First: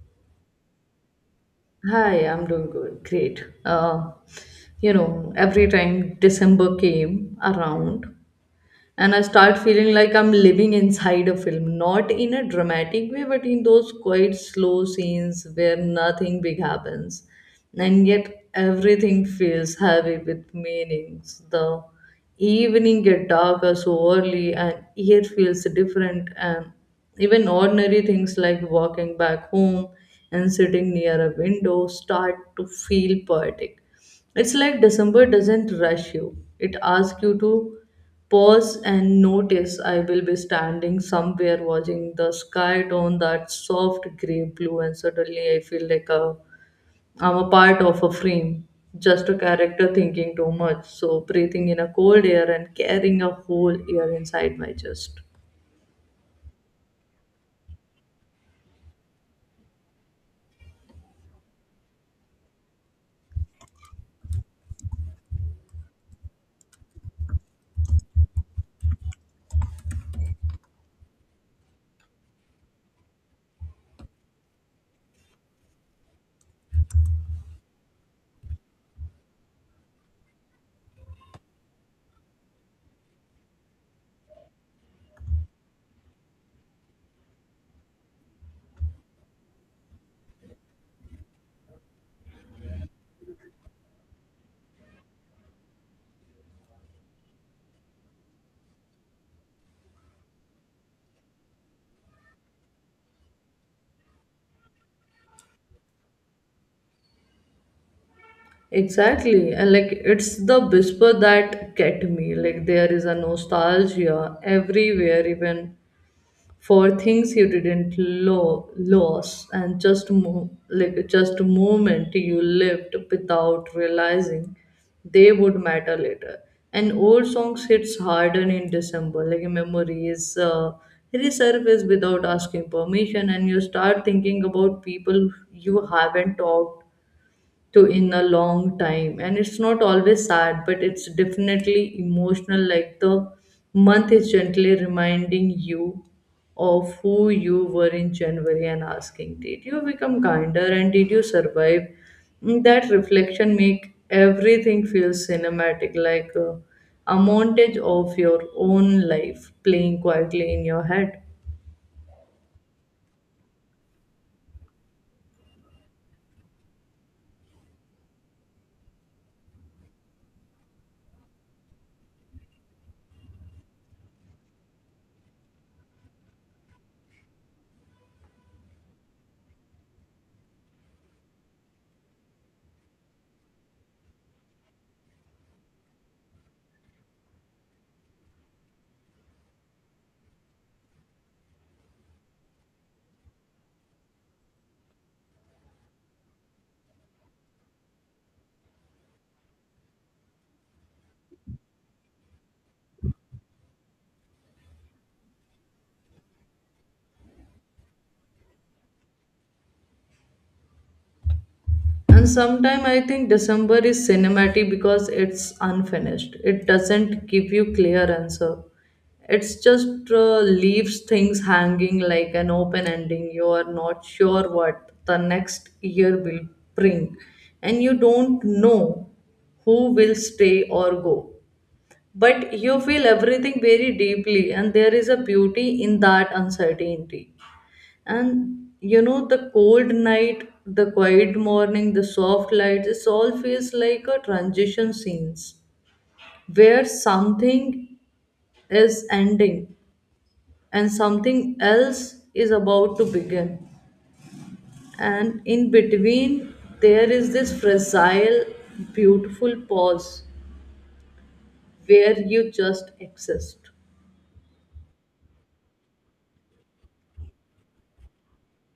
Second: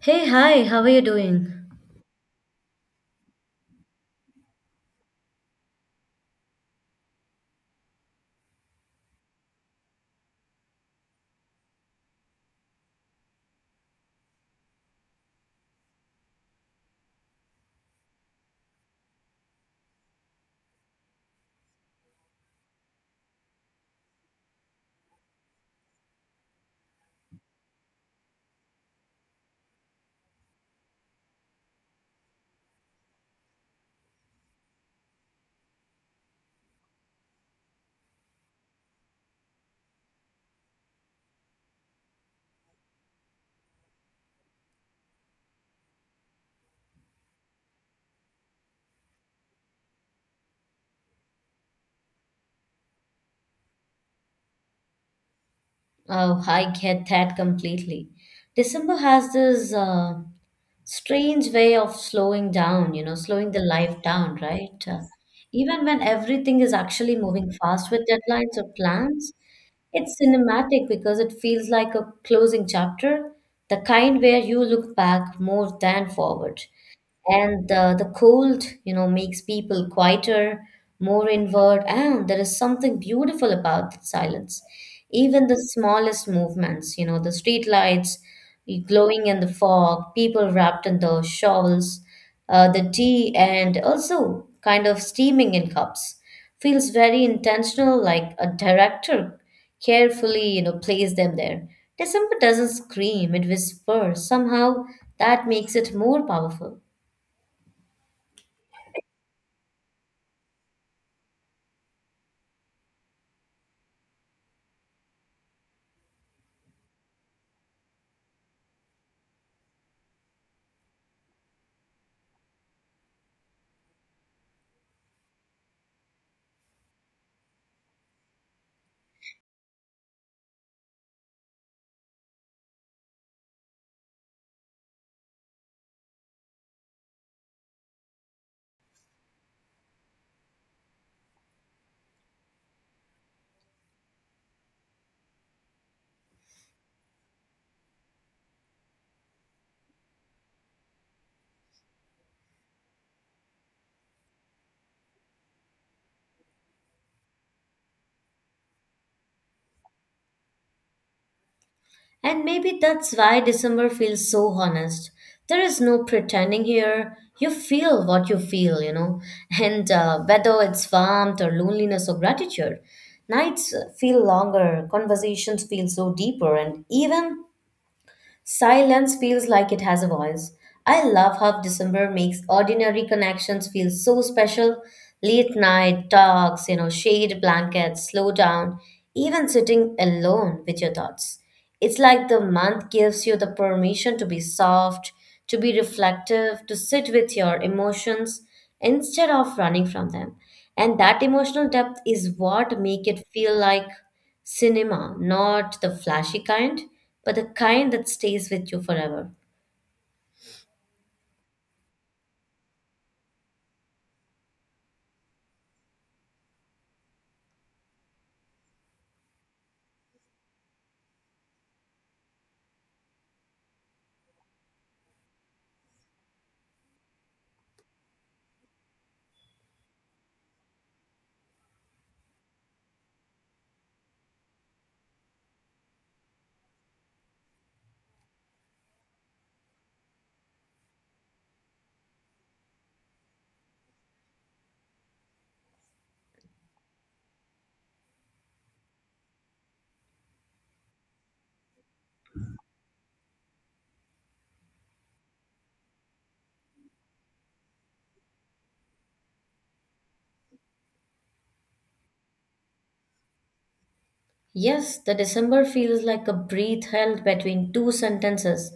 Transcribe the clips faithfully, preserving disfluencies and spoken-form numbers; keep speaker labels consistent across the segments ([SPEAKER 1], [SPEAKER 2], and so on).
[SPEAKER 1] Hey, hi, how are you doing?
[SPEAKER 2] Hi, I'm doing good. Great. Uh, you know, every time December came around, and I start feeling like I'm living inside a film, not in a dramatic way, but in those quite slow scenes where nothing big happens, and yet everything feels heavy with meanings. The evening get darker so early, and air feels different, and even ordinary things like walking back home and sitting near a window start to feel poetic. It's like December doesn't rush you. It asks you to pause and notice. I will be standing somewhere watching the sky turn that soft grey blue, and suddenly I feel like a I'm a part of a frame. Just a character thinking too much. So breathing in a cold air and carrying a whole air inside my chest.
[SPEAKER 1] Oh, I get that completely. December has this uh, strange way of slowing down, you know, slowing the life down, right? Uh, even when everything is actually moving fast with deadlines or plans, it's cinematic because it feels like a closing chapter, the kind where you look back more than forward. And the, the cold, you know, makes people quieter, more inward, and there is something beautiful about that silence. Even the smallest movements, you know, the street lights glowing in the fog, people wrapped in the shawls, uh, the tea and also kind of steaming in cups, feels very intentional, like a director carefully, you know, placed them there. December doesn't scream, it whispers somehow. That makes it more powerful.
[SPEAKER 2] Exactly. And like, it's the whisper that get me. Like, there is a nostalgia everywhere, even for things you didn't lo- lose, and just mo- like just a moment you lived without realizing they would matter later. And old songs hits harder in December, like memories uh, resurface without asking permission, and you start thinking about people you haven't talked to in a long time. And it's not always sad, but it's definitely emotional, like the month is gently reminding you of who you were in January and asking, did you become kinder and did you survive? Mm, that reflection make everything feel cinematic, like a, a montage of your own life playing quietly in your head.
[SPEAKER 1] And maybe that's why December feels so honest. There is no pretending here. You feel what you feel, you know. And uh, whether it's warmth or loneliness or gratitude, nights feel longer, conversations feel so deeper, and even silence feels like it has a voice. I love how December makes ordinary connections feel so special. Late night talks, you know, shade blankets, slow down, even sitting alone with your thoughts. It's like the month gives you the permission to be soft, to be reflective, to sit with your emotions instead of running from them. And that emotional depth is what make it feel like cinema, not the flashy kind, but the kind that stays with you forever.
[SPEAKER 2] And sometime I think December is cinematic because it's unfinished. It doesn't give you clear answer. It's just uh, leaves things hanging like an open ending. You are not sure what the next year will bring, and you don't know who will stay or go. But you feel everything very deeply, and there is a beauty in that uncertainty. And you know, the cold night, the quiet morning, the soft lights, it all feels like a transition scenes where something is ending and something else is about to begin. And in between, there is this fragile, beautiful pause where you just exist.
[SPEAKER 1] Yes, the December feels like a breath held between two sentences.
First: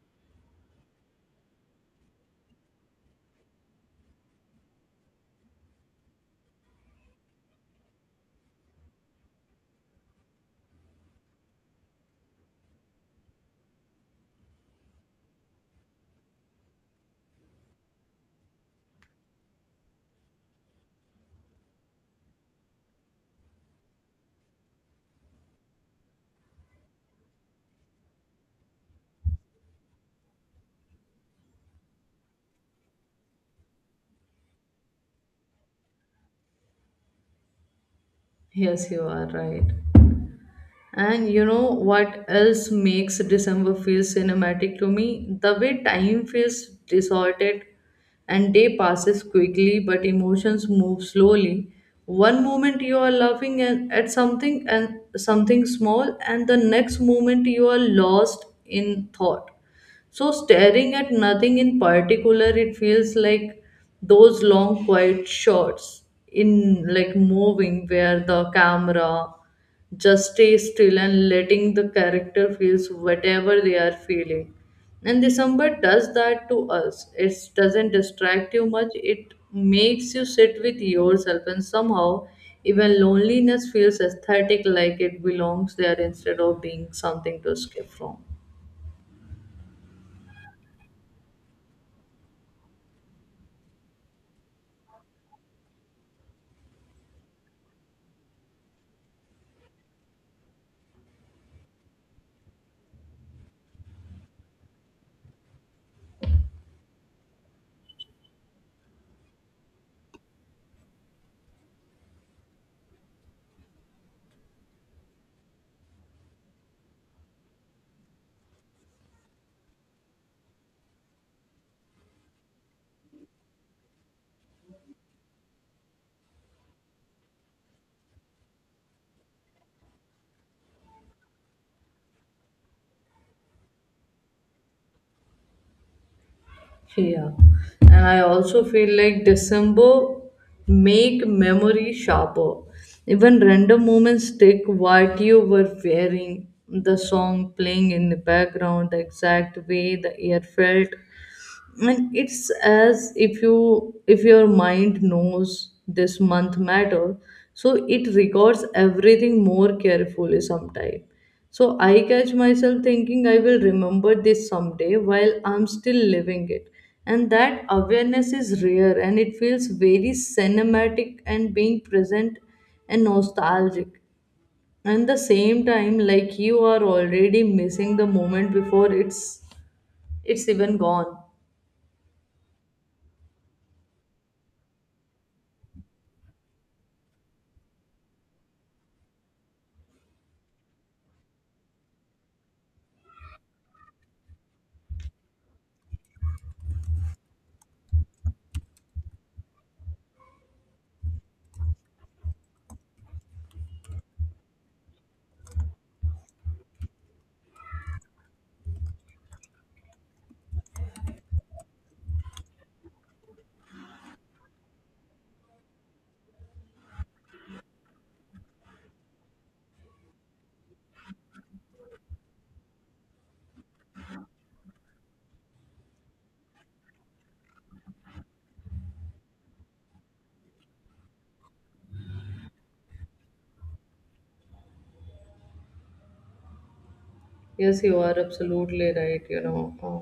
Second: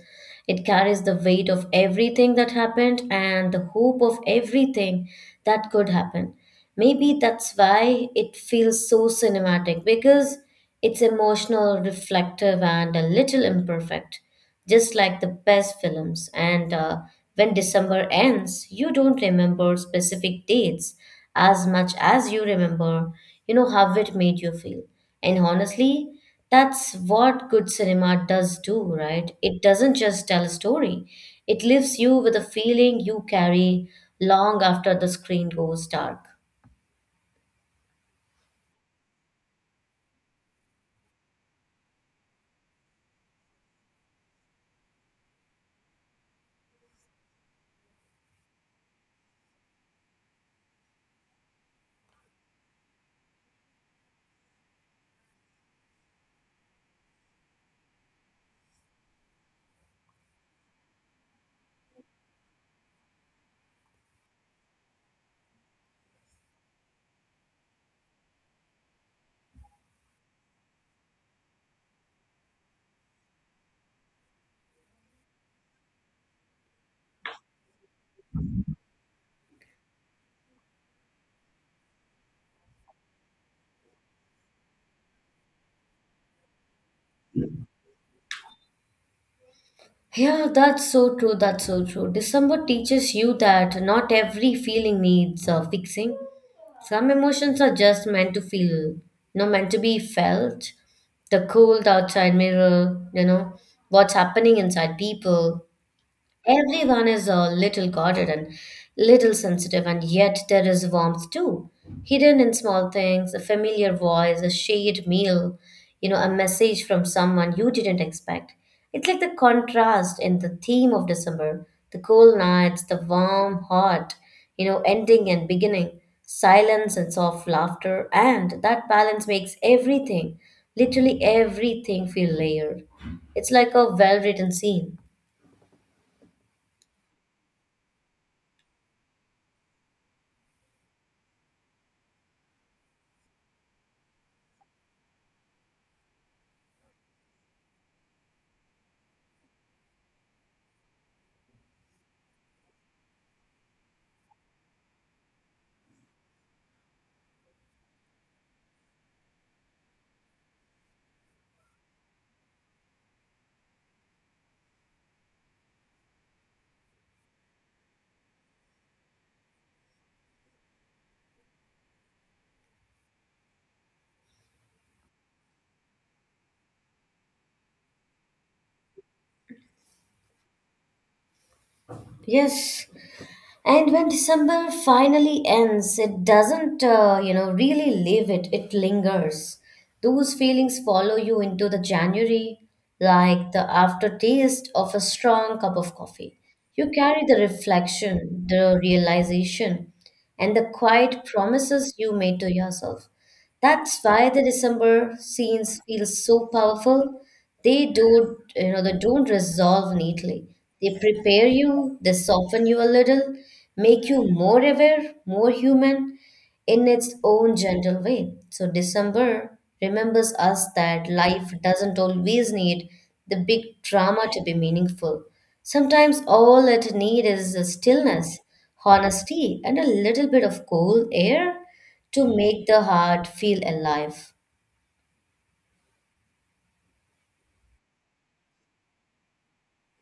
[SPEAKER 1] It carries the weight of everything that happened and the hope of everything that could happen. Maybe that's why it feels so cinematic, because it's emotional, reflective, and a little imperfect, just like the best films. And uh, when December ends, you don't remember specific dates as much as you remember, you know, how it made you feel. And honestly, that's what good cinema does do, right? It doesn't just tell a story, it leaves you with a feeling you carry long after the screen goes dark.
[SPEAKER 2] Yes, you are right. And you know what else makes December feel cinematic to me? The way time feels distorted, and day passes quickly but emotions move slowly. One moment you are laughing at at something and something small, and the next moment you are lost in thought. So, staring at nothing in particular, it feels like those long, quiet shots in like moving, where the camera just stays still and letting the character feels whatever they are feeling. And December does that to us. It doesn't distract you much, it makes you sit with yourself, and somehow, even loneliness feels aesthetic, like it belongs there instead of being something to escape from.
[SPEAKER 1] Yeah, that's so true. That's so true. December teaches you that not every feeling needs uh, fixing. Some emotions are just meant to feel, no, meant to be felt. The cold outside mirror, you know, what's happening inside people. Everyone is a little guarded and little sensitive, and yet there is warmth too. Hidden in small things, a familiar voice, a shared meal, you know, a message from someone you didn't expect. It's like the contrast in the theme of December, the cold nights, the warm heart, you know, ending and beginning, silence and soft laughter, and that balance makes everything, literally everything, feel layered. It's like a well written scene.
[SPEAKER 2] Yeah, and I also feel like December make memory sharper. Even random moments stick. What you were wearing, the song playing in the background, the exact way the air felt. And it's as if you, if your mind knows this month matter, so it records everything more carefully sometime. So I catch myself thinking, I will remember this someday while I'm still living it. And that awareness is rare, and it feels very cinematic, and being present and nostalgic and the same time, like you are already missing the moment before it's it's even gone.
[SPEAKER 1] Yes, and when December finally ends, it doesn't, uh, you know, really leave it, it lingers. Those feelings follow you into the January, like the aftertaste of a strong cup of coffee. You carry the reflection, the realization, and the quiet promises you made to yourself. That's why the December scenes feel so powerful. They don't, you know, they don't resolve neatly. They prepare you, they soften you a little, make you more aware, more human in its own gentle way. So December remembers us that life doesn't always need the big drama to be meaningful. Sometimes all it needs is the stillness, honesty, and a little bit of cold air to make the heart feel alive.
[SPEAKER 2] Yes, you are absolutely right, you know. Uh,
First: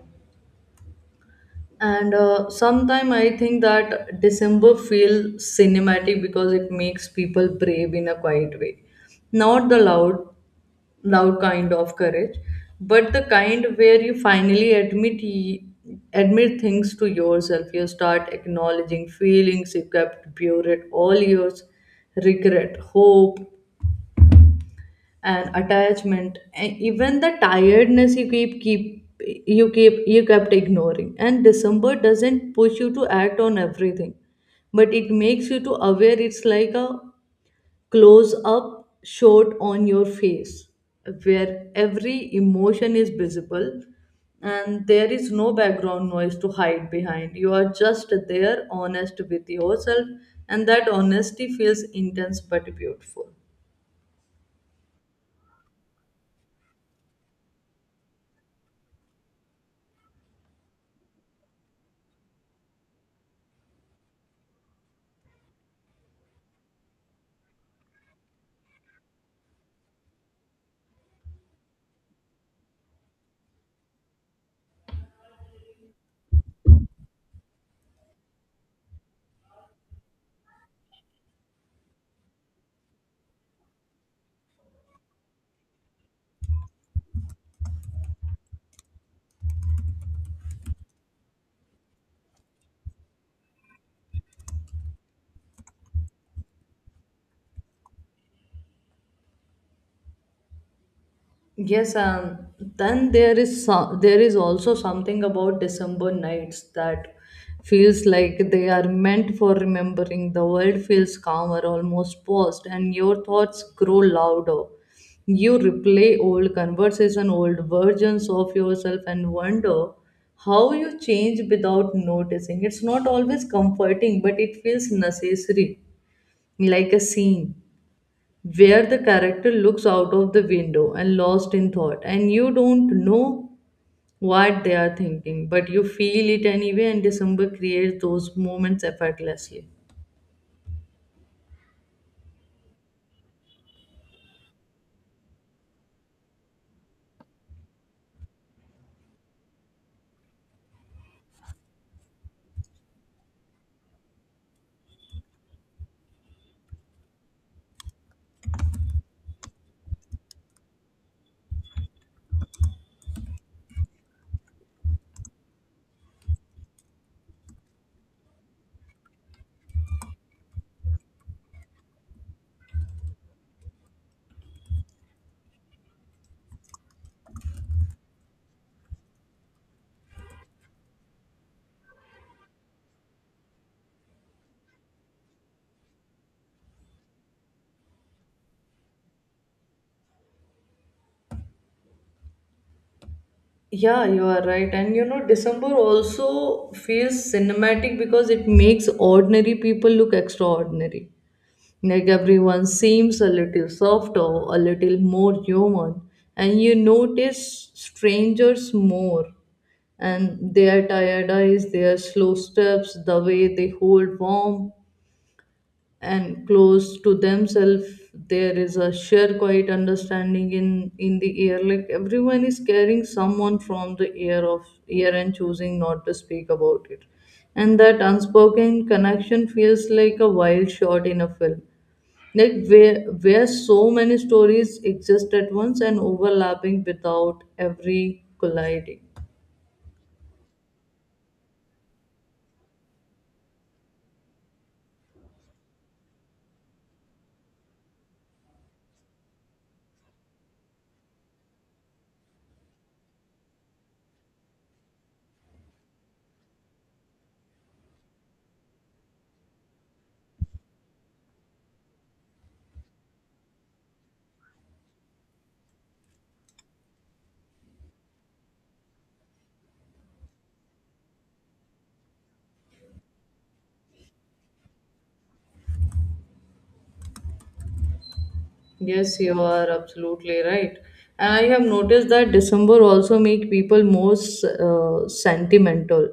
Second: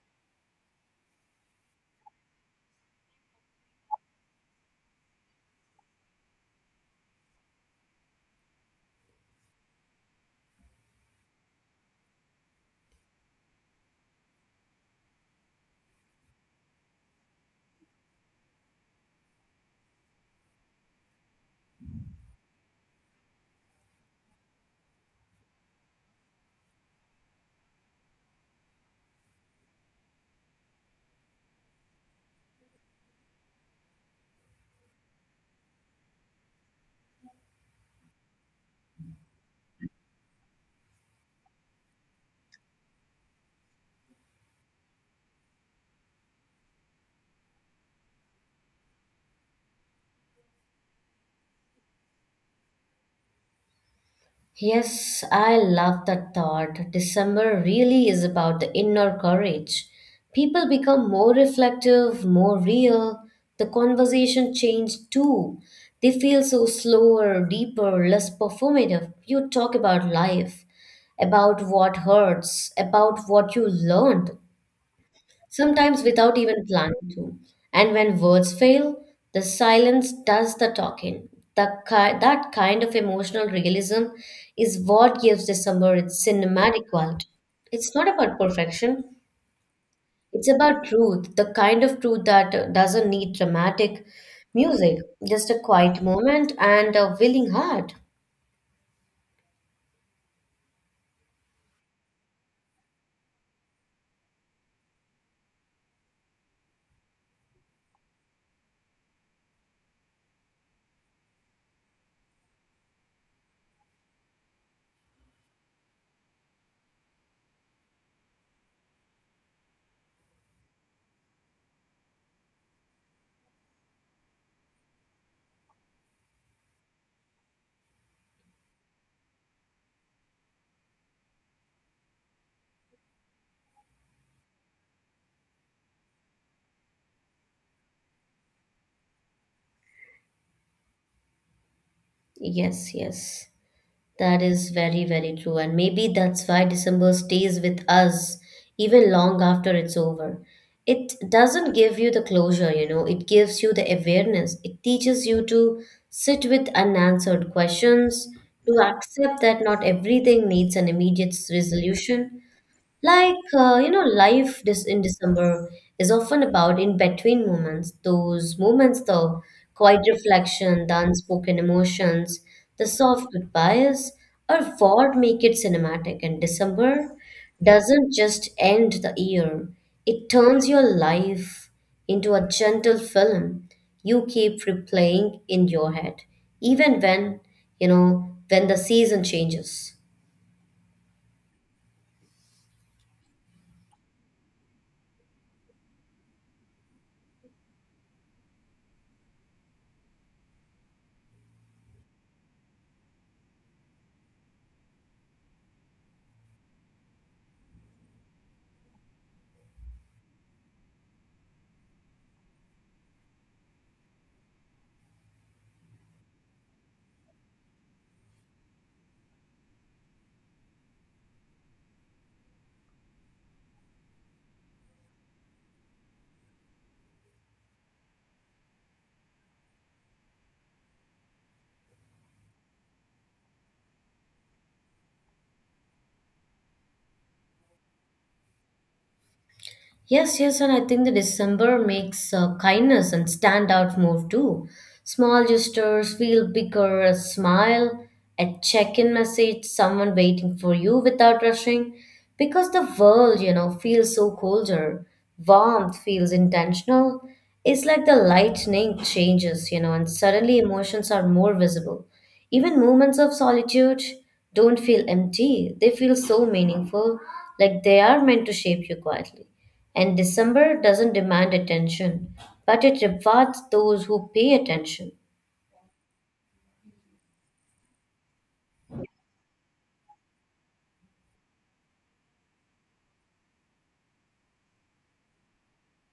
[SPEAKER 2] And uh, sometime I think that December feels cinematic because it makes people brave in a quiet way. Not the loud, loud kind of courage, but the kind where you finally admit y- admit things to yourself. You start acknowledging feelings you kept buried all years, regret, hope, and attachment, and even the tiredness you keep keep you keep you kept ignoring. And December doesn't push you to act on everything, but it makes you to aware. It's like a close up shot on your face where every emotion is visible, and there is no background noise to hide behind. You are just there, honest with yourself, and that honesty feels intense but beautiful.
[SPEAKER 1] Yes, I love that thought. December really is about the inner courage. People become more reflective, more real. The conversation changed too. They feel so slower, deeper, less performative. You talk about life, about what hurts, about what you learned, sometimes without even planning to. And when words fail, the silence does the talking. The, ki- that kind of emotional realism is what gives the summer its cinematic quality. It's not about perfection, it's about truth, the kind of truth that uh, doesn't need dramatic music, just a quiet moment and a willing heart.
[SPEAKER 2] Yes, um, then there is so, there is also something about December nights that feels like they are meant for remembering. The world feels calmer, almost paused, and your thoughts grow louder. You replay old conversation, old versions of yourself, and wonder how you change without noticing. It's not always comforting, but it feels necessary, like a scene where the character looks out of the window and lost in thought, and you don't know what they are thinking but you feel it anyway. And December creates those moments effortlessly.
[SPEAKER 1] Yes, yes. That is very, very true. And maybe that's why December stays with us even long after it's over. It doesn't give you the closure, you know, it gives you the awareness. It teaches you to sit with unanswered questions, to accept that not everything needs an immediate resolution. Like, uh, you know, life this in December is often about in between moments, those moments, the quiet reflection, the unspoken emotions, the soft goodbyes are what make it cinematic. And December doesn't just end the year, it turns your life into a gentle film you keep replaying in your head, even when, you know, when the season changes.
[SPEAKER 2] Yeah, you are right. And you know, December also feels cinematic because it makes ordinary people look extraordinary. Like everyone seems a little softer, a little more human, and you notice strangers more. And their tired eyes, their slow steps, the way they hold warm and close to themselves, there is a sheer quiet understanding in, in the air. Like everyone is carrying someone from the air of air and choosing not to speak about it. And that unspoken connection feels like a wild shot in a film, like where where so many stories exist at once and overlapping without every colliding.
[SPEAKER 1] Yes, yes, and I think the December makes uh, kindness and stand out more too. Small gestures feel bigger, a smile, a check-in message, someone waiting for you without rushing. Because the world, you know, feels so colder. Warmth feels intentional. It's like the lightning changes, you know, and suddenly emotions are more visible. Even moments of solitude don't feel empty. They feel so meaningful, like they are meant to shape you quietly. And December doesn't demand attention, but it rewards those who pay attention.
[SPEAKER 2] Yes, you are absolutely right, and I have noticed that December also make people more uh, sentimental.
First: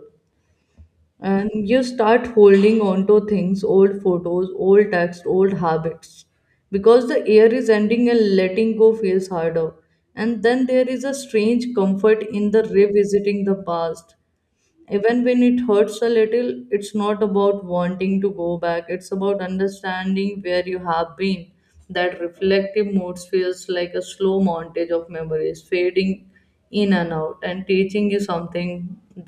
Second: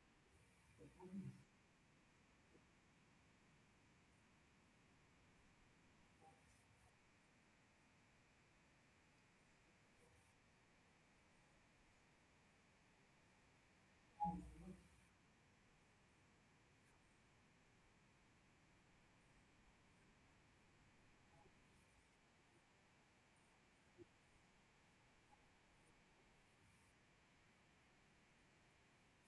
[SPEAKER 2] And you start holding on to things, old photos, old texts, old habits, because the year is ending and letting go feels harder. And then there is a strange comfort in the revisiting the past. Even when it hurts a little, it's not about wanting to go back, it's about understanding where you have been. That reflective moods feels like a slow montage of memories fading in and out and teaching you something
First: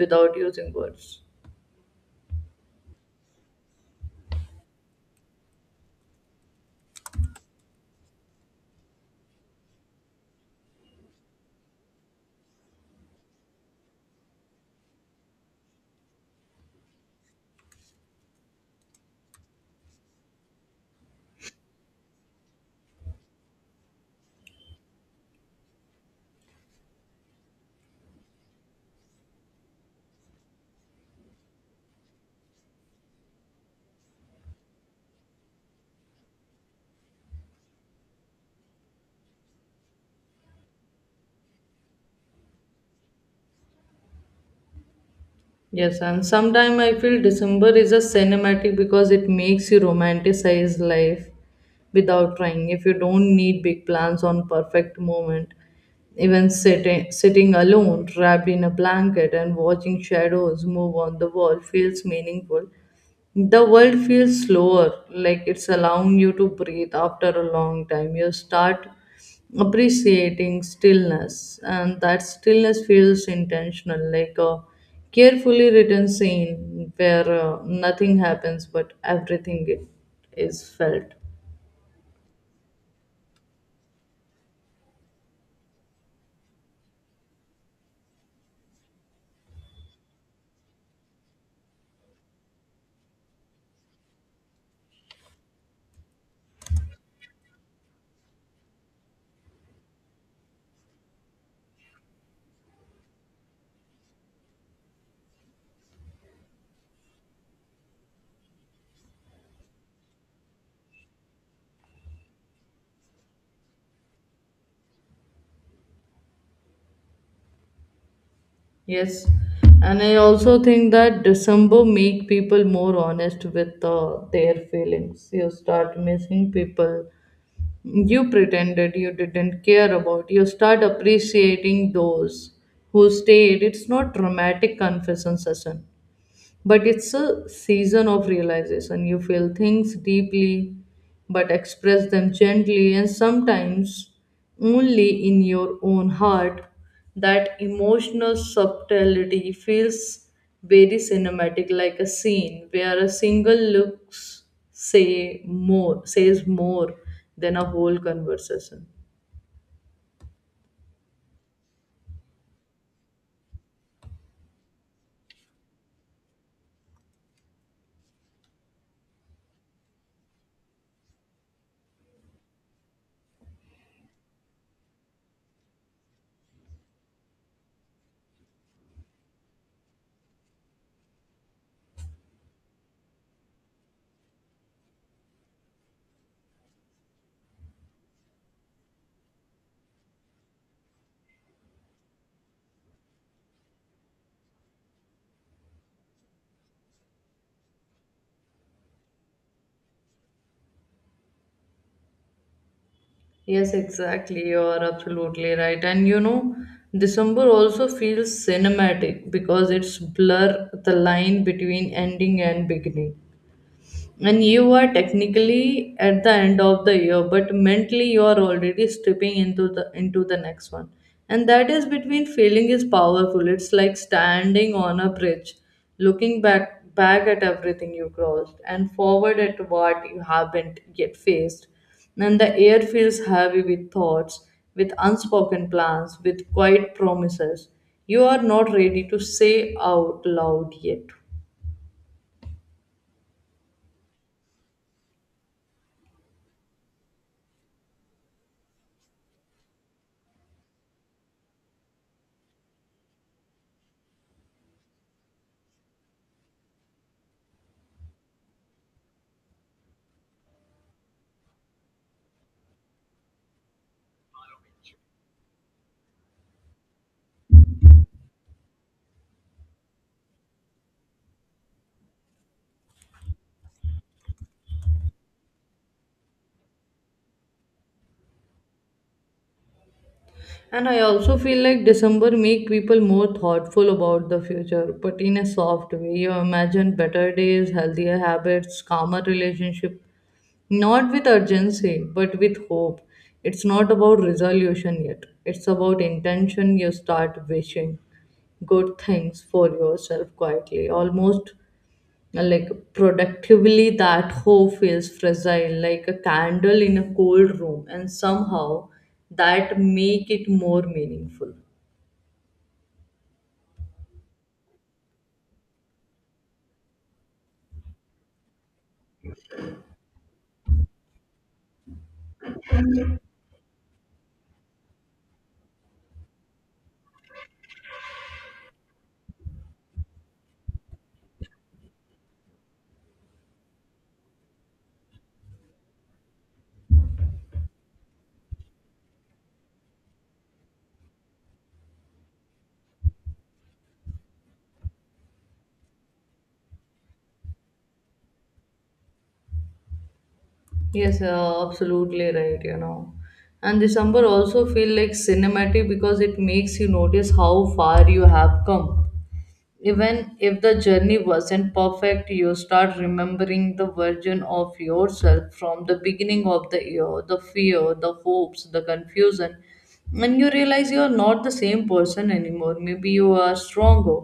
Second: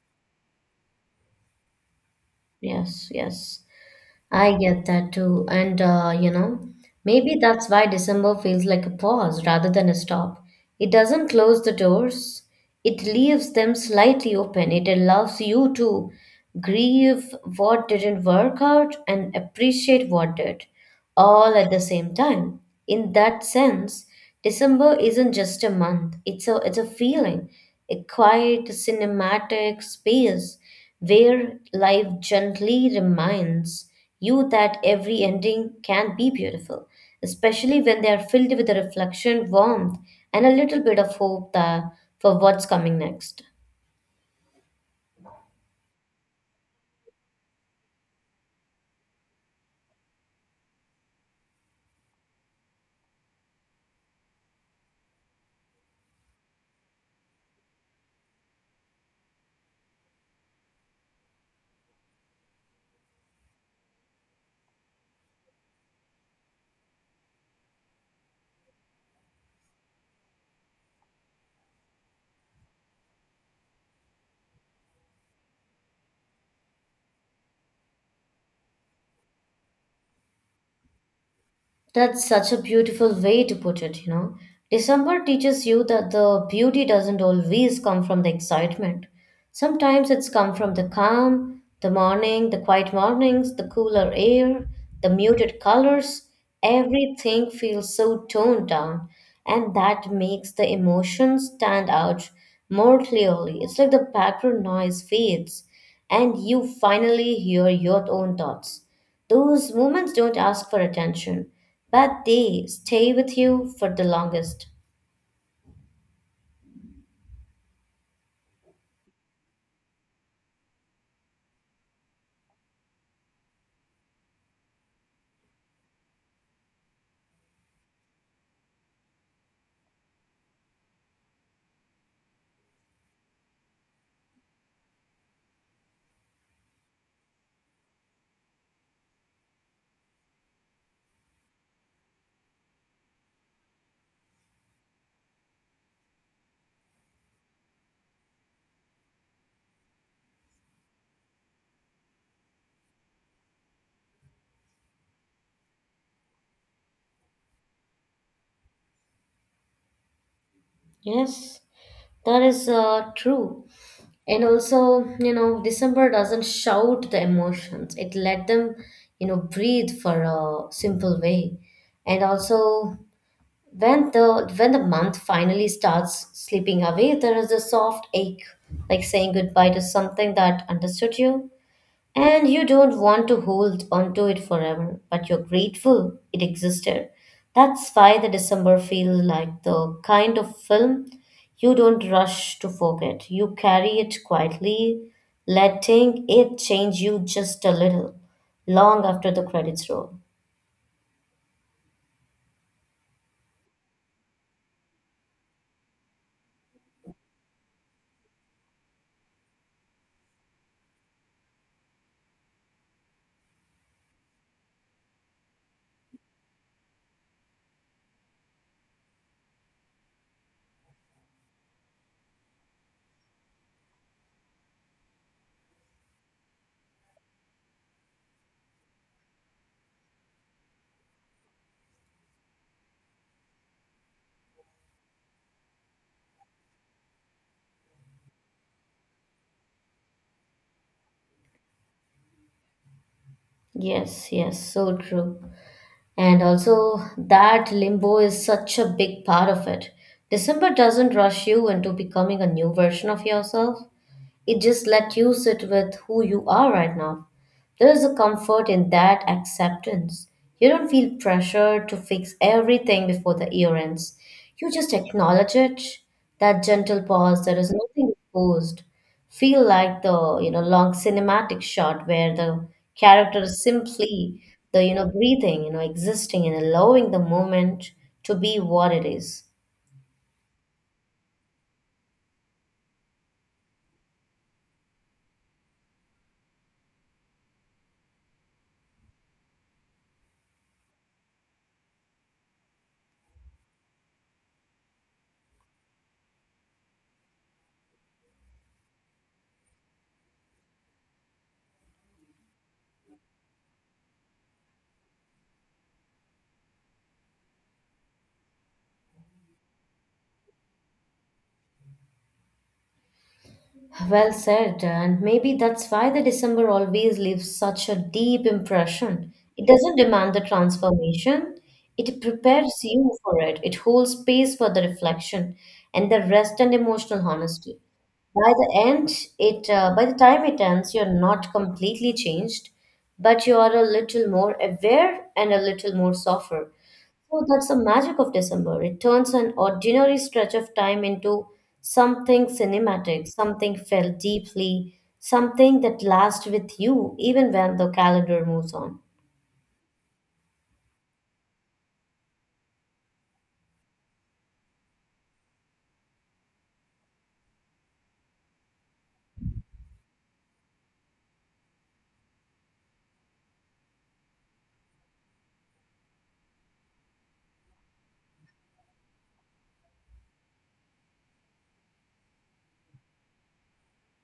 [SPEAKER 2] without using words.
[SPEAKER 1] Yes, yes. I get that too. And, uh, you know, maybe that's why December feels like a pause rather than a stop. It doesn't close the doors, it leaves them slightly open. It allows you to grieve what didn't work out and appreciate what did, all at the same time. In that sense, December isn't just a month, it's a, it's a feeling, a quiet, cinematic space where life gently reminds you that every ending can be beautiful, especially when they are filled with a reflection, warmth, and a little bit of hope that, for what's coming next.
[SPEAKER 2] Yes, and sometimes I feel December is a cinematic because it makes you romanticize life without trying. If you don't need big plans on perfect moment, even sitting sitting alone, wrapped in a blanket and watching shadows move on the wall feels meaningful. The world feels slower, like it's allowing you to breathe after a long time. You start appreciating stillness, and that stillness feels intentional, like a carefully written scene where uh, nothing happens but everything it is felt.
[SPEAKER 1] That's such a beautiful way to put it, you know. December teaches you that the beauty doesn't always come from the excitement. Sometimes it's come from the calm, the morning, the quiet mornings, the cooler air, the muted colors. Everything feels so toned down, and that makes the emotions stand out more clearly. It's like the background noise fades, and you finally hear your own thoughts. Those moments don't ask for attention, but they stay with you for the longest.
[SPEAKER 2] Yes, and I also think that December make people more honest with uh, their feelings. You start missing people you pretended you didn't care about. You start appreciating those who stayed. It's not dramatic confession session, but it's a season of realization. You feel things deeply but express them gently, and sometimes only in your own heart. That emotional subtlety feels very cinematic, like a scene where a single looks say more says more than a whole conversation.
[SPEAKER 1] Yes, that is uh, true. And also, you know, December doesn't shout the emotions, it let them, you know, breathe for a simple way. And also, when the when the month finally starts slipping away, there is a soft ache, like saying goodbye to something that understood you. And you don't want to hold onto it forever, but you're grateful it existed. That's why the December feels like the kind of film you don't rush to forget. You carry it quietly, letting it change you just a little, long after the credits roll.
[SPEAKER 2] Yes, exactly. You are absolutely right. And you know, December also feels cinematic because it's blur the line between ending and beginning, and you are technically at the end of the year but mentally you are already stripping into the into the next one. And that is between feeling is powerful. It's like standing on a bridge looking back back at everything you crossed and forward at what you haven't yet faced. And the air feels heavy with thoughts, with unspoken plans, with quiet promises you are not ready to say out loud yet.
[SPEAKER 1] Yes, yes, so true. And also, that limbo is such a big part of it. December doesn't rush you into becoming a new version of yourself. It just let you sit with who you are right now. There is a comfort in that acceptance. You don't feel pressure to fix everything before the year ends. You just acknowledge it. That gentle pause, there is nothing imposed. Feel like the, you know, long cinematic shot where the character is simply, the you know breathing, you know, existing and allowing the moment to be what it is.
[SPEAKER 2] And I also feel like December make people more thoughtful about the future, but in a soft way. You imagine better days, healthier habits, calmer relationship, not with urgency, but with hope. It's not about resolution yet. It's about intention. You start wishing good things for yourself quietly, almost like productively. That hope feels fragile like a candle in a cold room, and somehow that make it more meaningful.
[SPEAKER 1] Well said, and maybe that's why the December always leaves such a deep impression. It doesn't demand the transformation, it prepares you for it. It holds space for the reflection and the rest and emotional honesty. By the end, it uh, by the time it ends, you're not completely changed, but you are a little more aware and a little more softer. Oh, that's the magic of December. It turns an ordinary stretch of time into something cinematic, something felt deeply, something that lasts with you even when the calendar moves on.
[SPEAKER 2] Yes, uh, absolutely right, you know. And December also feel like cinematic because it makes you notice how far you have come. Even if the journey wasn't perfect, you start remembering the version of yourself from the beginning of the year, the fear, the hopes, the confusion, and you realize you're not the same person anymore. Maybe you are stronger,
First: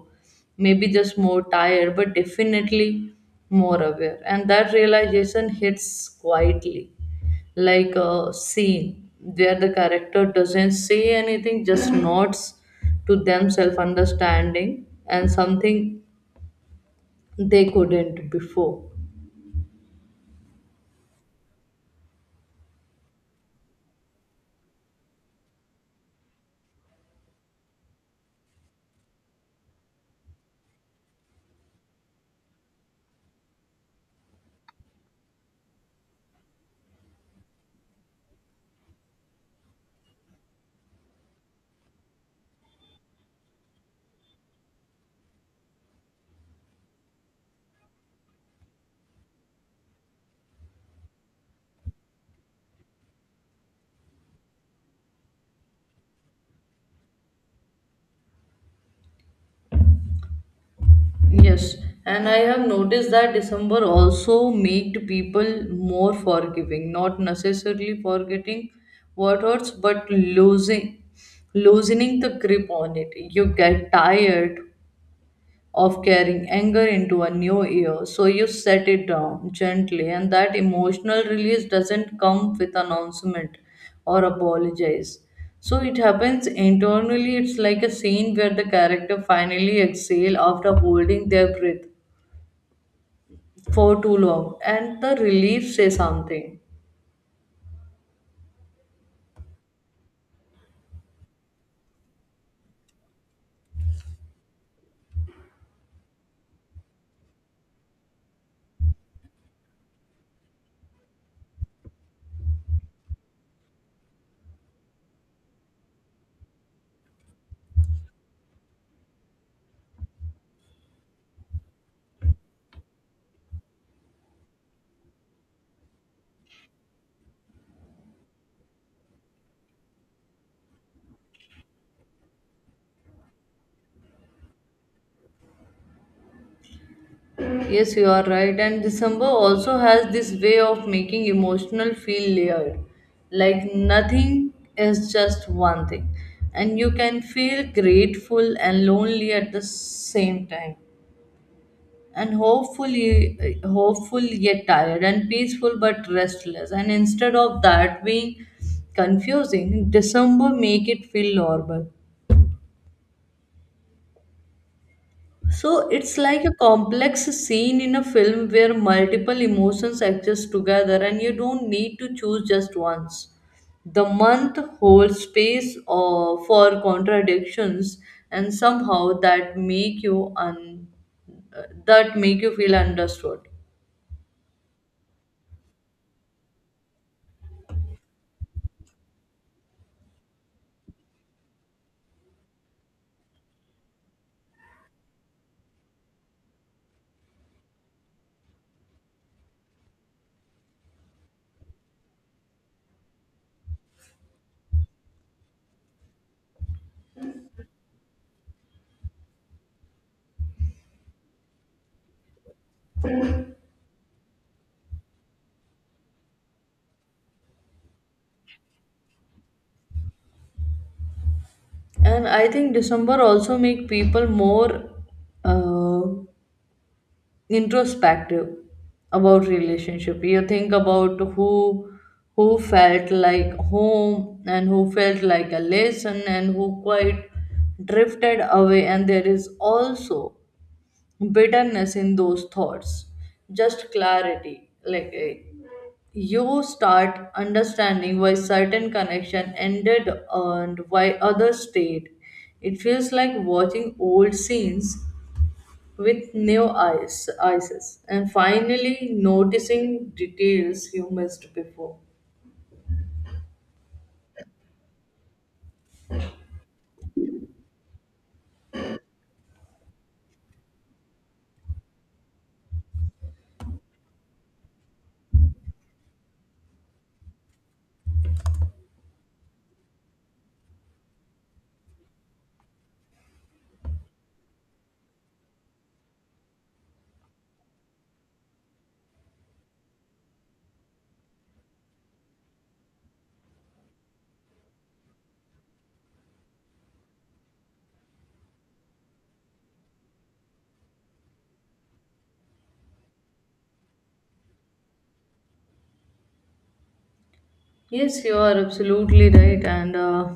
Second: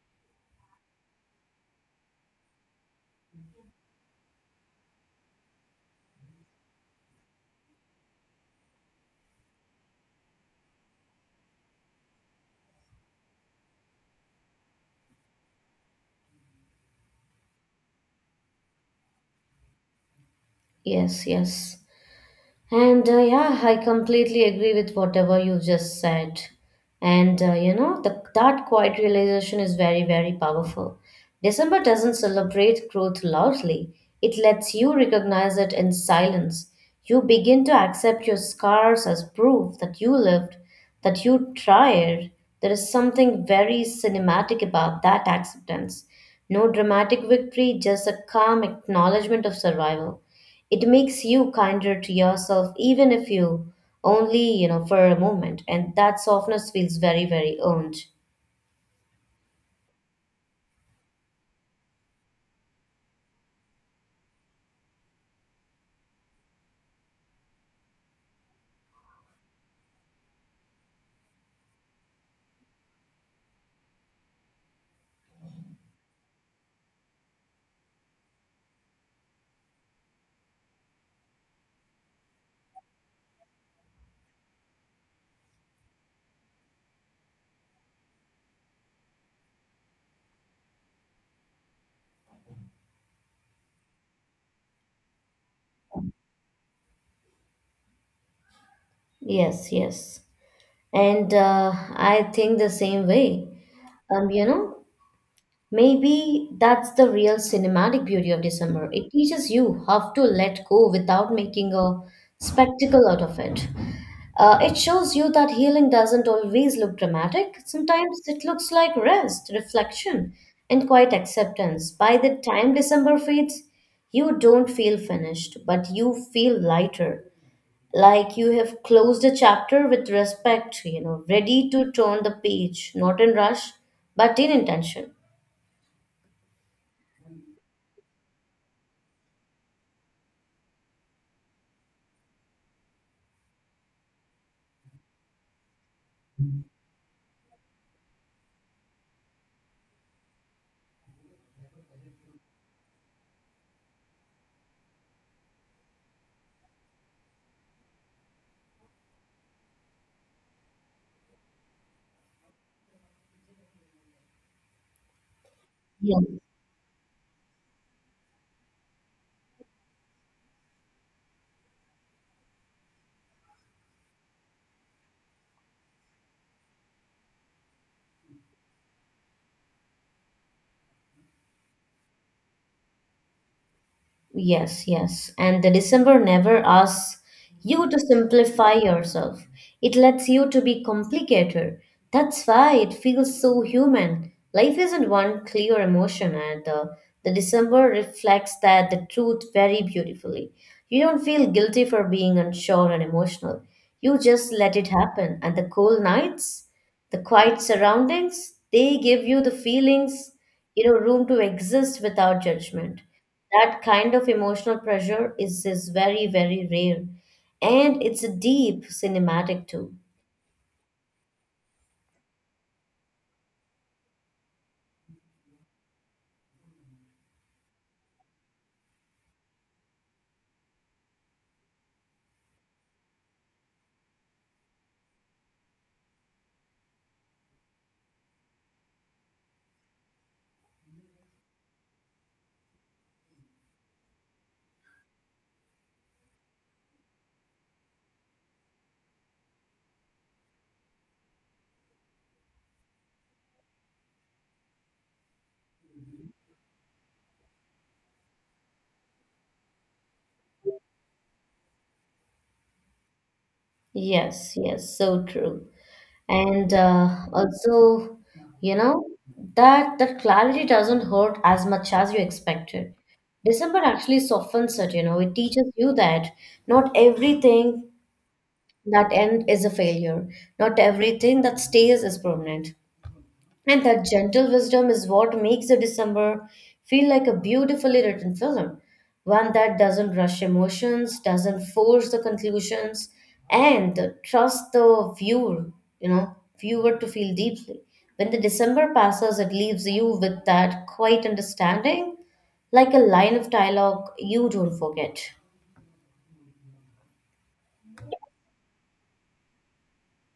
[SPEAKER 2] maybe just more tired, but definitely more aware. And that realization hits quietly, like a scene where the character doesn't say anything, just nods to themselves, understanding and something they couldn't before.
[SPEAKER 1] Yes, yes. And uh, yeah, I completely agree with whatever you've just said. And uh, you know, the, that quiet realization is very, very powerful. December doesn't celebrate growth loudly, it lets you recognize it in silence. You begin to accept your scars as proof that you lived, that you tried. There is something very cinematic about that acceptance. No dramatic victory, just a calm acknowledgement of survival. It makes you kinder to yourself, even if you only, you know, for a moment, and that softness feels very, very earned.
[SPEAKER 2] Yes, and I have noticed that December also made people more forgiving, not necessarily forgetting what hurts, but losing loosening the grip on it. You get tired of carrying anger into a new year. So you set it down gently, and that emotional release doesn't come with announcement or apologize. So it happens internally. It's like a scene where the character finally exhale after holding their breath for too long, and the relief say something.
[SPEAKER 1] Yes, yes, and uh, I think the same way. Um you know, maybe that's the real cinematic beauty of December. It teaches you how to let go without making a spectacle out of it. Uh, it shows you that healing doesn't always look dramatic. Sometimes it looks like rest, reflection, and quiet acceptance. By the time December fades, you don't feel finished, but you feel lighter. Like you have closed a chapter with respect, you know, ready to turn the page, not in rush, but in intention.
[SPEAKER 2] Yes, you are right. And December also has this way of making emotional feel layered. Like nothing is just one thing. And you can feel grateful and lonely at the same time. And hopefully hopeful yet tired and peaceful but restless. And instead of that being confusing, December make it feel normal. So
[SPEAKER 1] Yeah.
[SPEAKER 2] it's like a complex scene in a film where multiple emotions exist together and you don't need to choose just once. The month holds space uh, for contradictions and somehow that make you un- uh, that make you feel understood.
[SPEAKER 1] Yes, yes. And the December never asks you to simplify yourself. It lets you to be complicated. That's why it feels so human. Life isn't one clear emotion, and uh, the December reflects that the truth very beautifully. You don't feel guilty for being unsure and emotional. You just let it happen. And the cold nights? The quiet surroundings, they give you the feelings you know room to exist without judgment. That kind of emotional pressure is is very very rare, and it's a deep cinematic too.
[SPEAKER 2] And I think December also make people more uh, introspective about relationship you think about who who felt like home and who felt like a lesson and who quite drifted away, and there is also bitterness in those thoughts, just clarity like eh, you start understanding why certain connection ended and why others stayed. It feels like watching old scenes with new eyes, eyes, and finally noticing details you missed before.
[SPEAKER 1] Yes, yes, so true. And uh, also, you know, that that clarity doesn't hurt as much as you expected. December actually softens it, you know. It teaches you that not everything that end is a failure. Not everything that stays is permanent. And that gentle wisdom is what makes the December feel like a beautifully written film, one that doesn't rush emotions, doesn't force the conclusions, and trust the viewer, you know, viewer to feel deeply. When the December passes, it leaves you with that quiet understanding, like a line of dialogue you don't forget.
[SPEAKER 2] Yes, you are absolutely right, and uh,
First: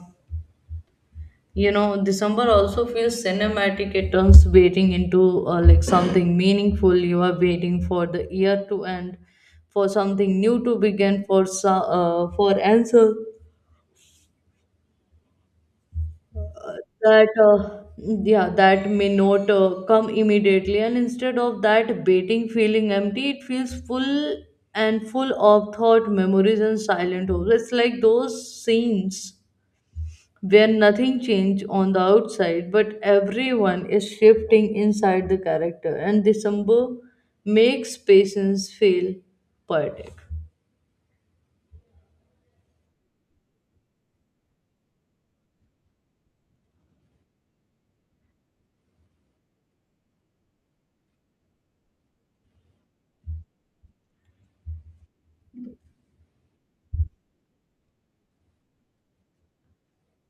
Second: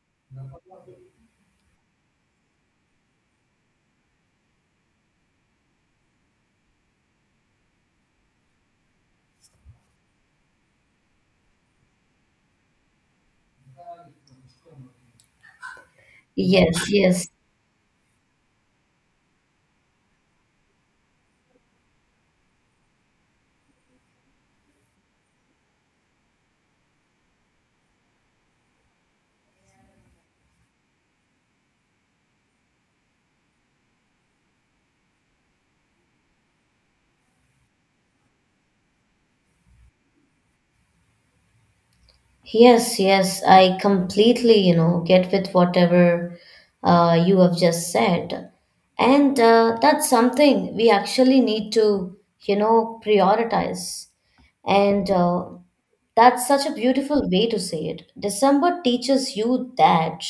[SPEAKER 2] you know, December also feels cinematic. It turns waiting into uh, like something meaningful. You are waiting for the year to end, for something new to begin, for so, uh, for answer
[SPEAKER 1] Yes, yes.
[SPEAKER 2] that uh, yeah, that may not uh, come immediately, and instead of that baiting feeling empty, it feels full and full of thought memories and silent hopes. It's like those scenes where nothing changed on the outside, but everyone is shifting inside the character, and December makes patience feel poetic.
[SPEAKER 1] Yes, yes, I completely, you know, get with whatever uh, you have just said. And uh, that's something we actually need to, you know, prioritize. And uh, that's such a beautiful way to say it. December teaches you that.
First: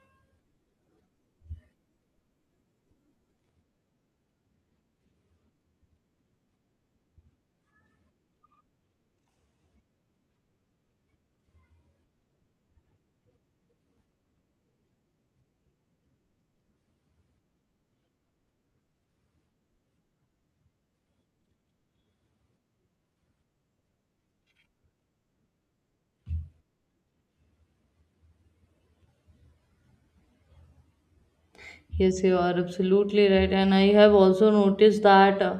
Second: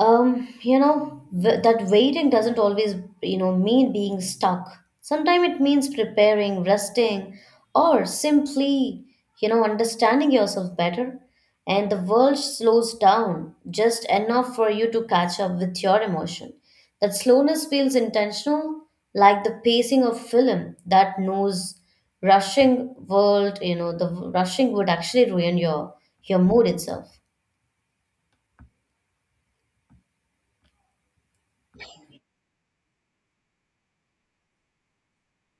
[SPEAKER 1] Um, you know, w- that waiting doesn't always, you know, mean being stuck. Sometimes it means preparing, resting, or simply, you know, understanding yourself better. And the world slows down just enough for you to catch up with your emotion. That slowness feels intentional, like the pacing of film that knows rushing world, you know, the rushing would actually ruin your your mood itself.
[SPEAKER 2] Yes, you are absolutely right, and I have also noticed that uh,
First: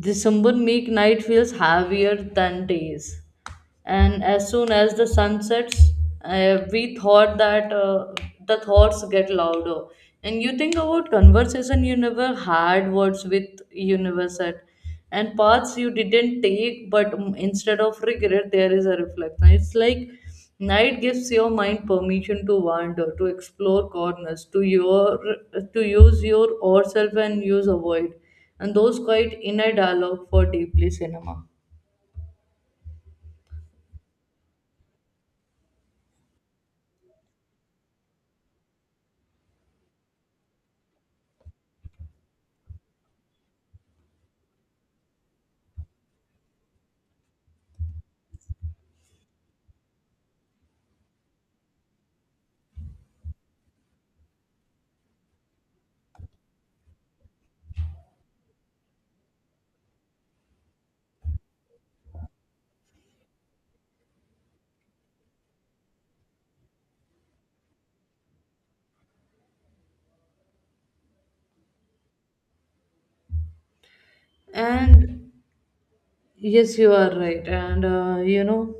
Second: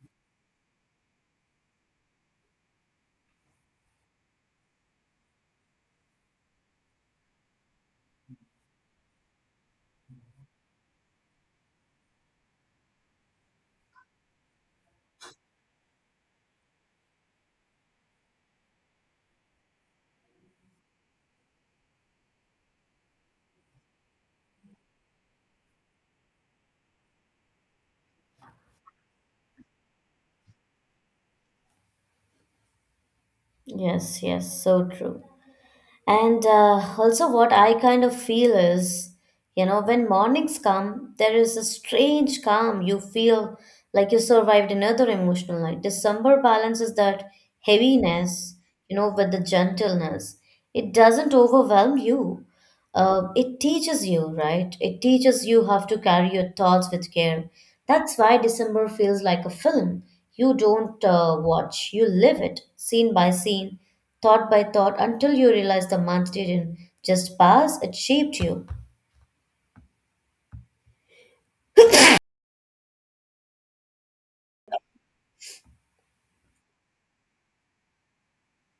[SPEAKER 2] December make night feels heavier than days. And as soon as the sun sets, uh, we thought that uh, the thoughts get louder. And you think about conversation you never had words with universe at, and paths you didn't take, but mm, instead of regret there is a reflection. It's like night gives your mind permission to wander, to explore corners to your to use your or self and use avoid, and those quite inner dialogue for deeply cinema.
[SPEAKER 1] Yes, yes, so true. And uh, also, what I kind of feel is, you know, when mornings come, there is a strange calm. You feel like you survived another emotional night. December balances that heaviness, you know, with the gentleness. It doesn't overwhelm you, uh, it teaches you, right? It teaches you how to carry your thoughts with care. That's why December feels like a film. You don't uh, watch, you live it, scene by scene, thought by thought, until you realize the month didn't just pass, it shaped you.
[SPEAKER 2] And yes, you are right, and uh, you know,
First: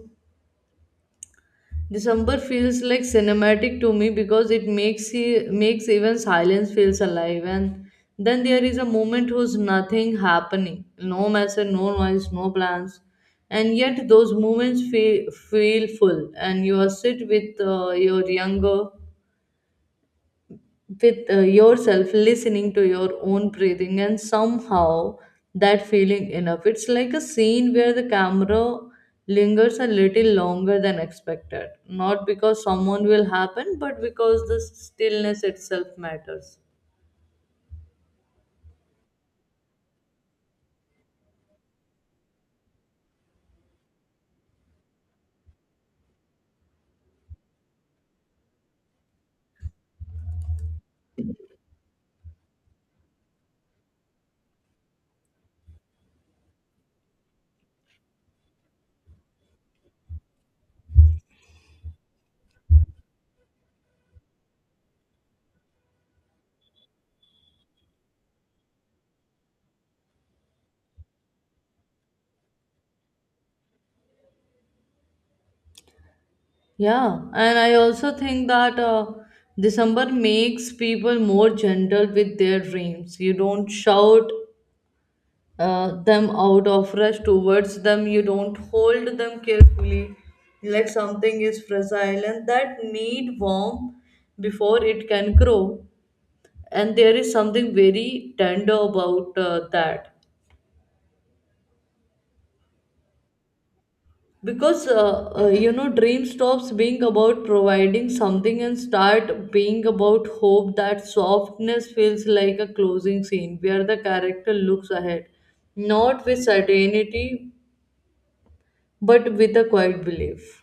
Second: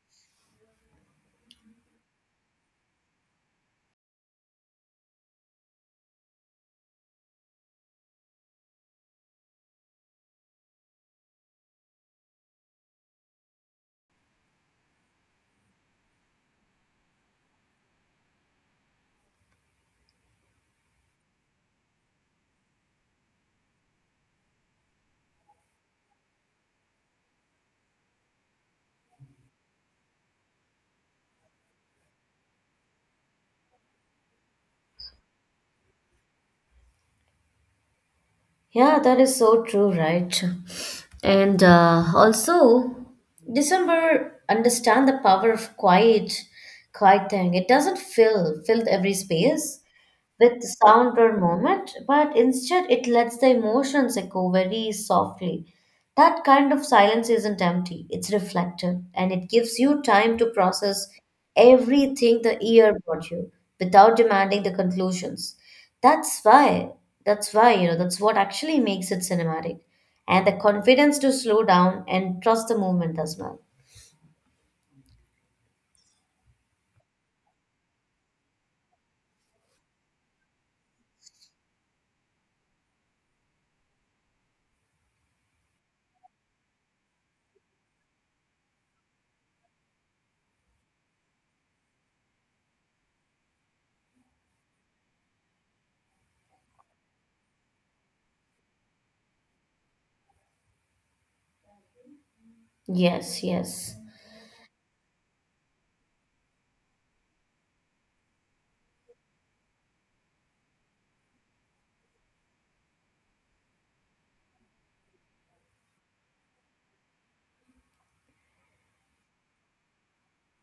[SPEAKER 2] December feels like cinematic to me because it makes e- makes even silence feels alive. And then there is a moment who's nothing happening, no message, no noise, no plans, and yet those moments feel, feel full, and you are sit with uh, your younger with uh, yourself, listening to your own breathing, and somehow that feeling enough. It's like a scene where the camera lingers a little longer than expected, not because someone will happen, but because the stillness itself matters.
[SPEAKER 1] Yeah, that is so true, right? And uh, also, December understand the power of quiet, quiet thing. It doesn't fill fill every space with sound or movement, but instead it lets the emotions echo very softly. That kind of silence isn't empty, it's reflective, and it gives you time to process everything the ear brought you without demanding the conclusions. That's why, that's why, you know, that's what actually makes it cinematic. And the confidence to slow down and trust the movement as well.
[SPEAKER 2] Yeah, and I also think that uh, December makes people more gentle with their dreams. You don't shout uh, them out of rush towards them. You don't hold them carefully like something is fragile and that need warmth before it can grow. And there is something very tender about uh, that,
[SPEAKER 1] Yes, yes.
[SPEAKER 2] because uh, uh, you know, dream stops being about providing something and start being about hope. That softness feels like a closing scene where the character looks ahead, not with certainty, but with a quiet belief.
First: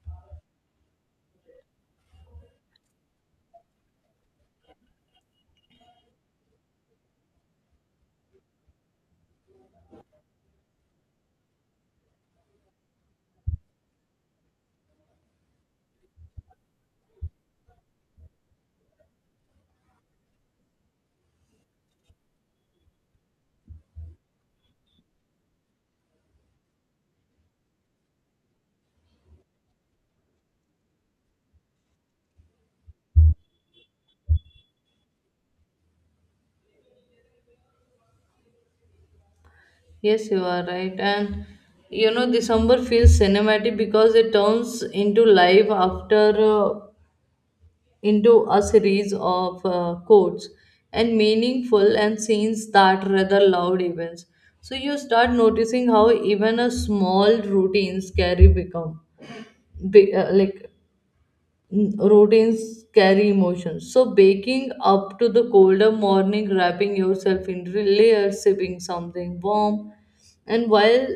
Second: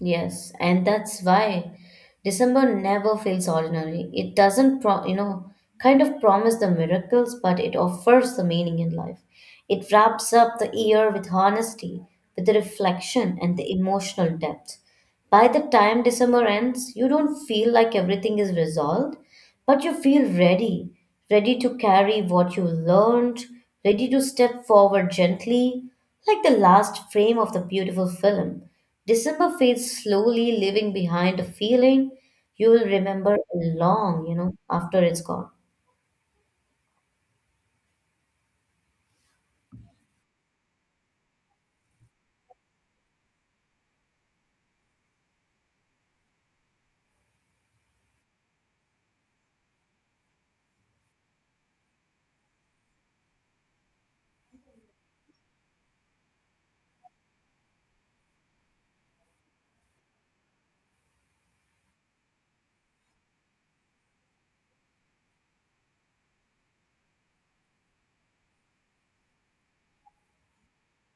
[SPEAKER 1] Yes, and that's why December never feels ordinary. It doesn't, pro- You know, kind of promise the miracles, but it offers the meaning in life. It wraps up the year with honesty, with the reflection, and the emotional depth. By the time December ends, you don't feel like everything is resolved, but you feel ready, ready to carry what you learned, ready to step forward gently, like the last frame of the beautiful film. December fades slowly, leaving behind a feeling you will remember long, you know, after it's gone.
[SPEAKER 2] Yes, you are right. And you know, December feels cinematic because it turns into life after uh, into a series of uh, quotes and meaningful and scenes that rather loud events. So you start noticing how even a small routines carry become be, uh, like Mm, routines carry emotions. So baking up to the colder morning, wrapping yourself in layers, sipping something warm, and while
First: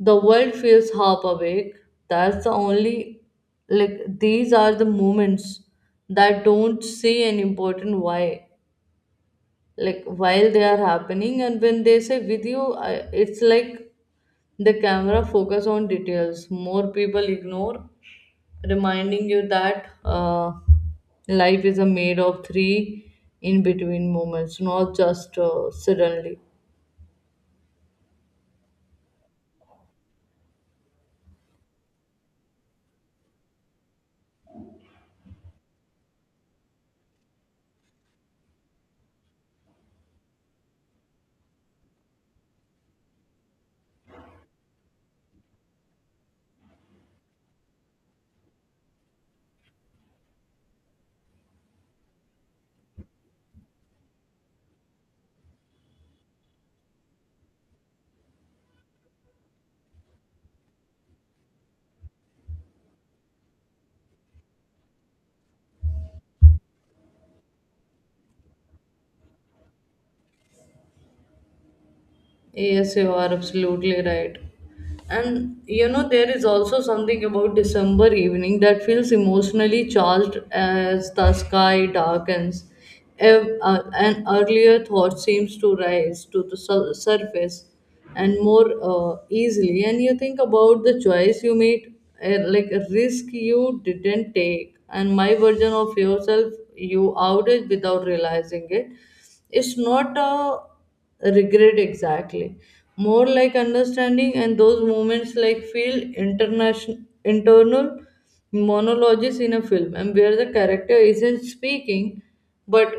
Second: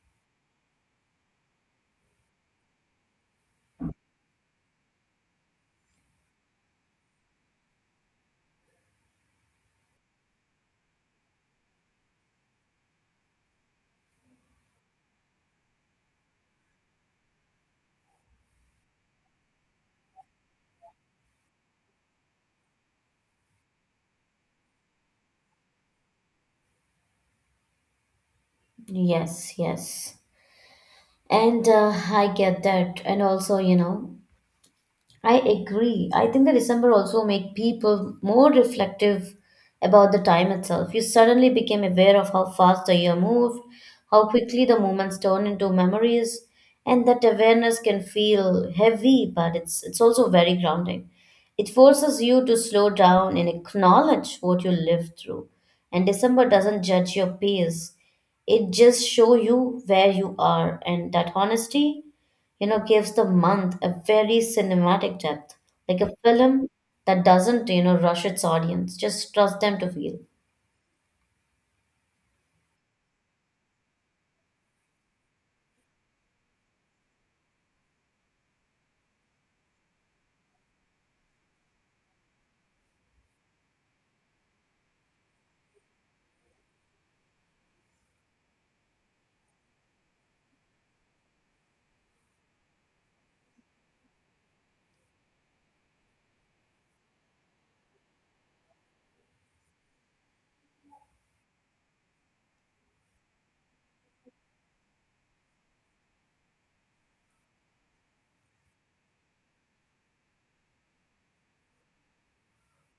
[SPEAKER 2] the world feels half awake, that's the only, like these are the moments that don't say an important why, like while they are happening. And when they say video I, it's like the camera focus on details more people ignore, reminding you that uh, life is a made of three in between moments, not just uh, suddenly.
[SPEAKER 1] Yes, yes. And uh, I get that. And also, you know, I agree. I think the December also make people more reflective about the time itself. You suddenly became aware of how fast the year moved, how quickly the moments turn into memories, and that awareness can feel heavy, but it's it's also very grounding. It forces you to slow down and acknowledge what you lived through. And December doesn't judge your pace. It just show you where you are, and that honesty, you know, gives the month a very cinematic depth, like a film that doesn't, you know, rush its audience, just trust them to feel.
[SPEAKER 2] Yes, you are absolutely right. And you know, there is also something about December evening that feels emotionally charged as the sky darkens. Ev- uh, An earlier thought seems to rise to the sur- surface and more uh, easily. And you think about the choice you made, uh, like a risk you didn't take, and my version of yourself you outed without realizing it. It's not a regret exactly, more like understanding, and those moments like feel international internal monologues in a film, and where the character isn't speaking, but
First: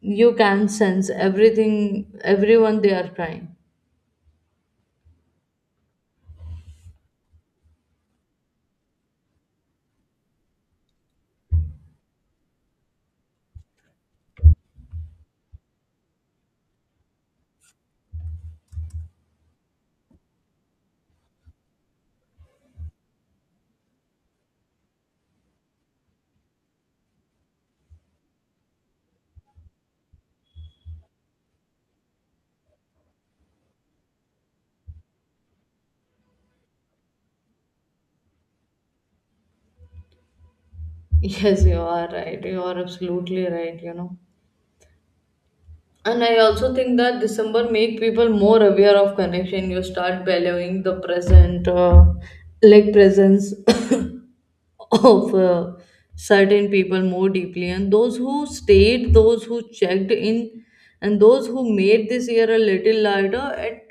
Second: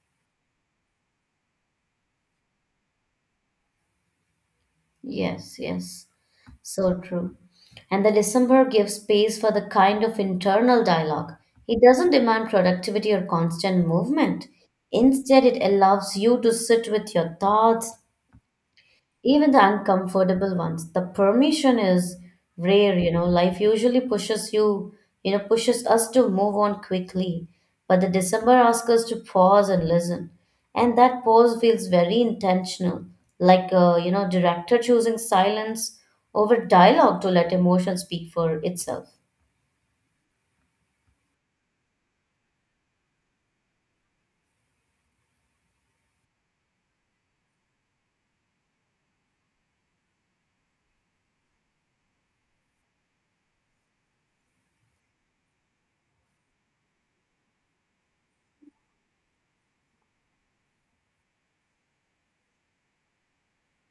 [SPEAKER 2] you can sense everything, everyone they are crying.
[SPEAKER 1] Yes, yes, so true. And the December gives space for the kind of internal dialogue. It doesn't demand productivity or constant movement. Instead, it allows you to sit with your thoughts, even the uncomfortable ones. The permission is rare, you know. Life usually pushes you, you know, pushes us to move on quickly, but the December asks us to pause and listen, and that pause feels very intentional, like a, you know, director choosing silence over dialogue to let emotion speak for itself.
[SPEAKER 2] Yes, you are right, you are absolutely right, you know, and I also think that December make people more aware of connection. You start valuing the present, uh, like presence, of uh, certain people more deeply, and those who stayed, those who checked in, and those who made this year a little lighter. At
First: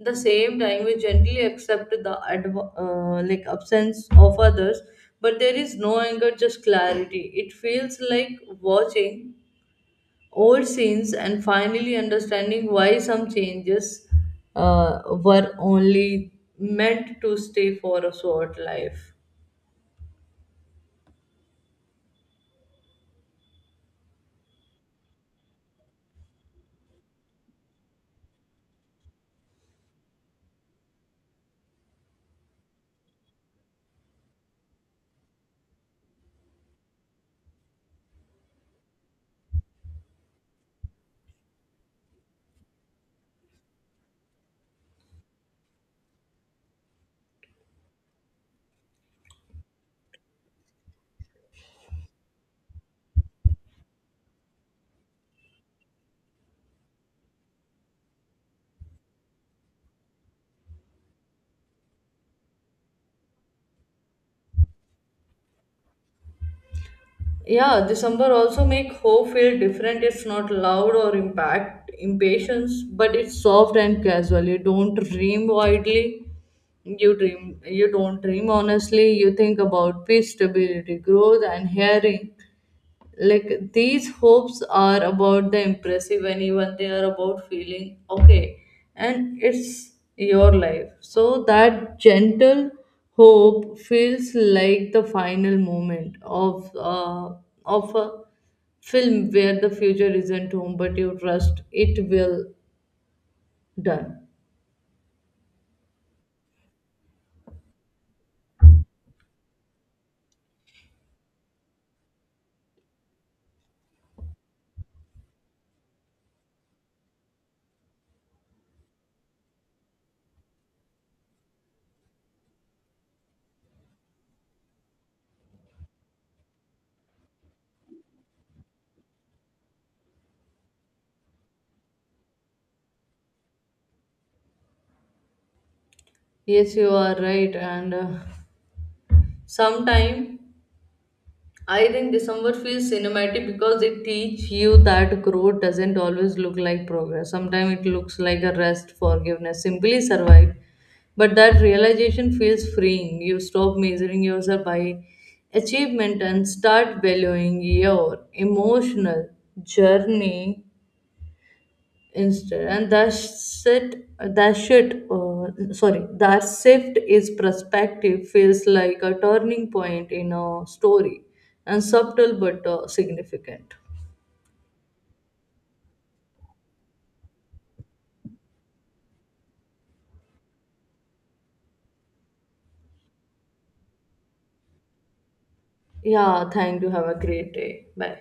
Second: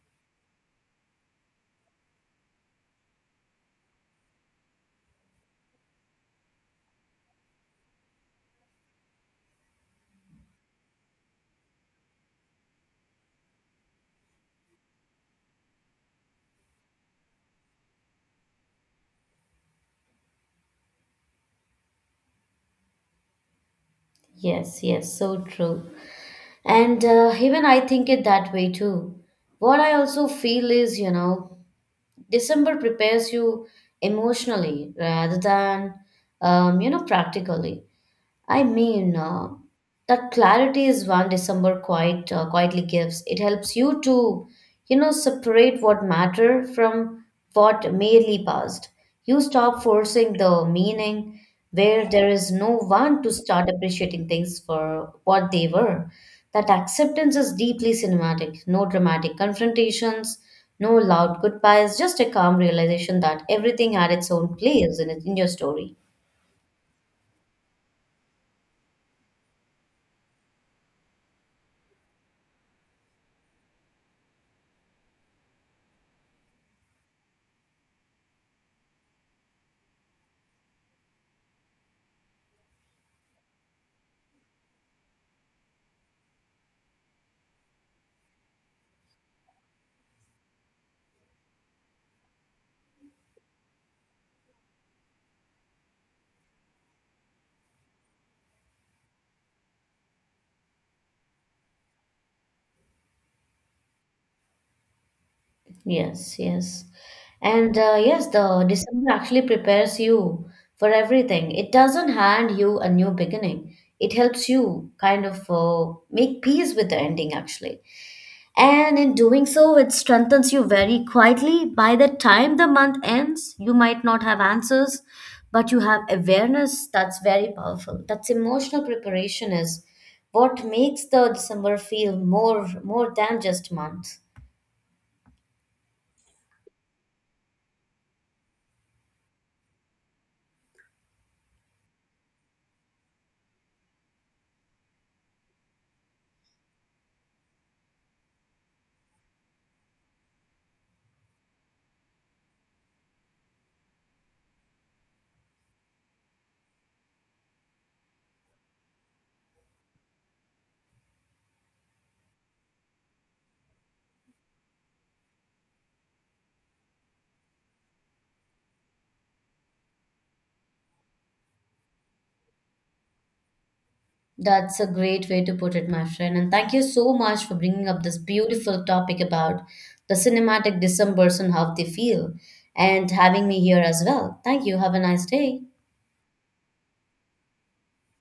[SPEAKER 2] the same time, we gently accept the adv- uh, like absence of others, but there is no anger, just clarity. It feels like watching old scenes and finally understanding why some changes uh, were only meant to stay for a short life.
[SPEAKER 1] Yes, yes, so true. And uh, even I think it that way too. What I also feel is, you know, December prepares you emotionally rather than um, you know, practically. I mean, uh, that clarity is one December quite uh, quietly gives. It helps you to, you know, separate what matter from what merely passed. You stop forcing the meaning where there is no one to start appreciating things for what they were. That acceptance is deeply cinematic. No dramatic confrontations, no loud goodbyes, just a calm realization that everything had its own place in, it- in your story.
[SPEAKER 2] Yeah, December also make hope feel different. It's not loud or impact impatience, but it's soft and casual. You don't dream widely. You dream you don't dream honestly. You think about peace, stability, growth and hearing, like these hopes are about the impressive, and even they are about feeling okay, and it's your life, so that gentle hope feels like the final moment of uh, of a film where the future isn't home, but you trust it will done.
[SPEAKER 1] Yes, yes. And uh, yes, the December actually prepares you for everything. It doesn't hand you a new beginning. It helps you kind of uh, make peace with the ending, actually. And in doing so, it strengthens you very quietly. By the time the month ends, you might not have answers, but you have awareness that's very powerful. That's emotional preparation is what makes the December feel more more than just month.
[SPEAKER 2] Yes, you are right, and uh, sometime I think December feels cinematic because it teach you that growth doesn't always look like progress. Sometimes it looks like a rest, forgiveness, simply survive. But that realization feels freeing. You stop measuring yourself by achievement and start valuing your emotional journey instead. And that's it, that shit uh, sorry, that shift is perspective feels like a turning point in a story, and subtle but uh, significant.
[SPEAKER 1] That's a great way to put it, my friend. And thank you so much for bringing up this beautiful topic about the cinematic Decembers and how they feel, and having me here as well. Thank you. Have a nice day.
[SPEAKER 2] Yeah, thank you, have a great day, bye.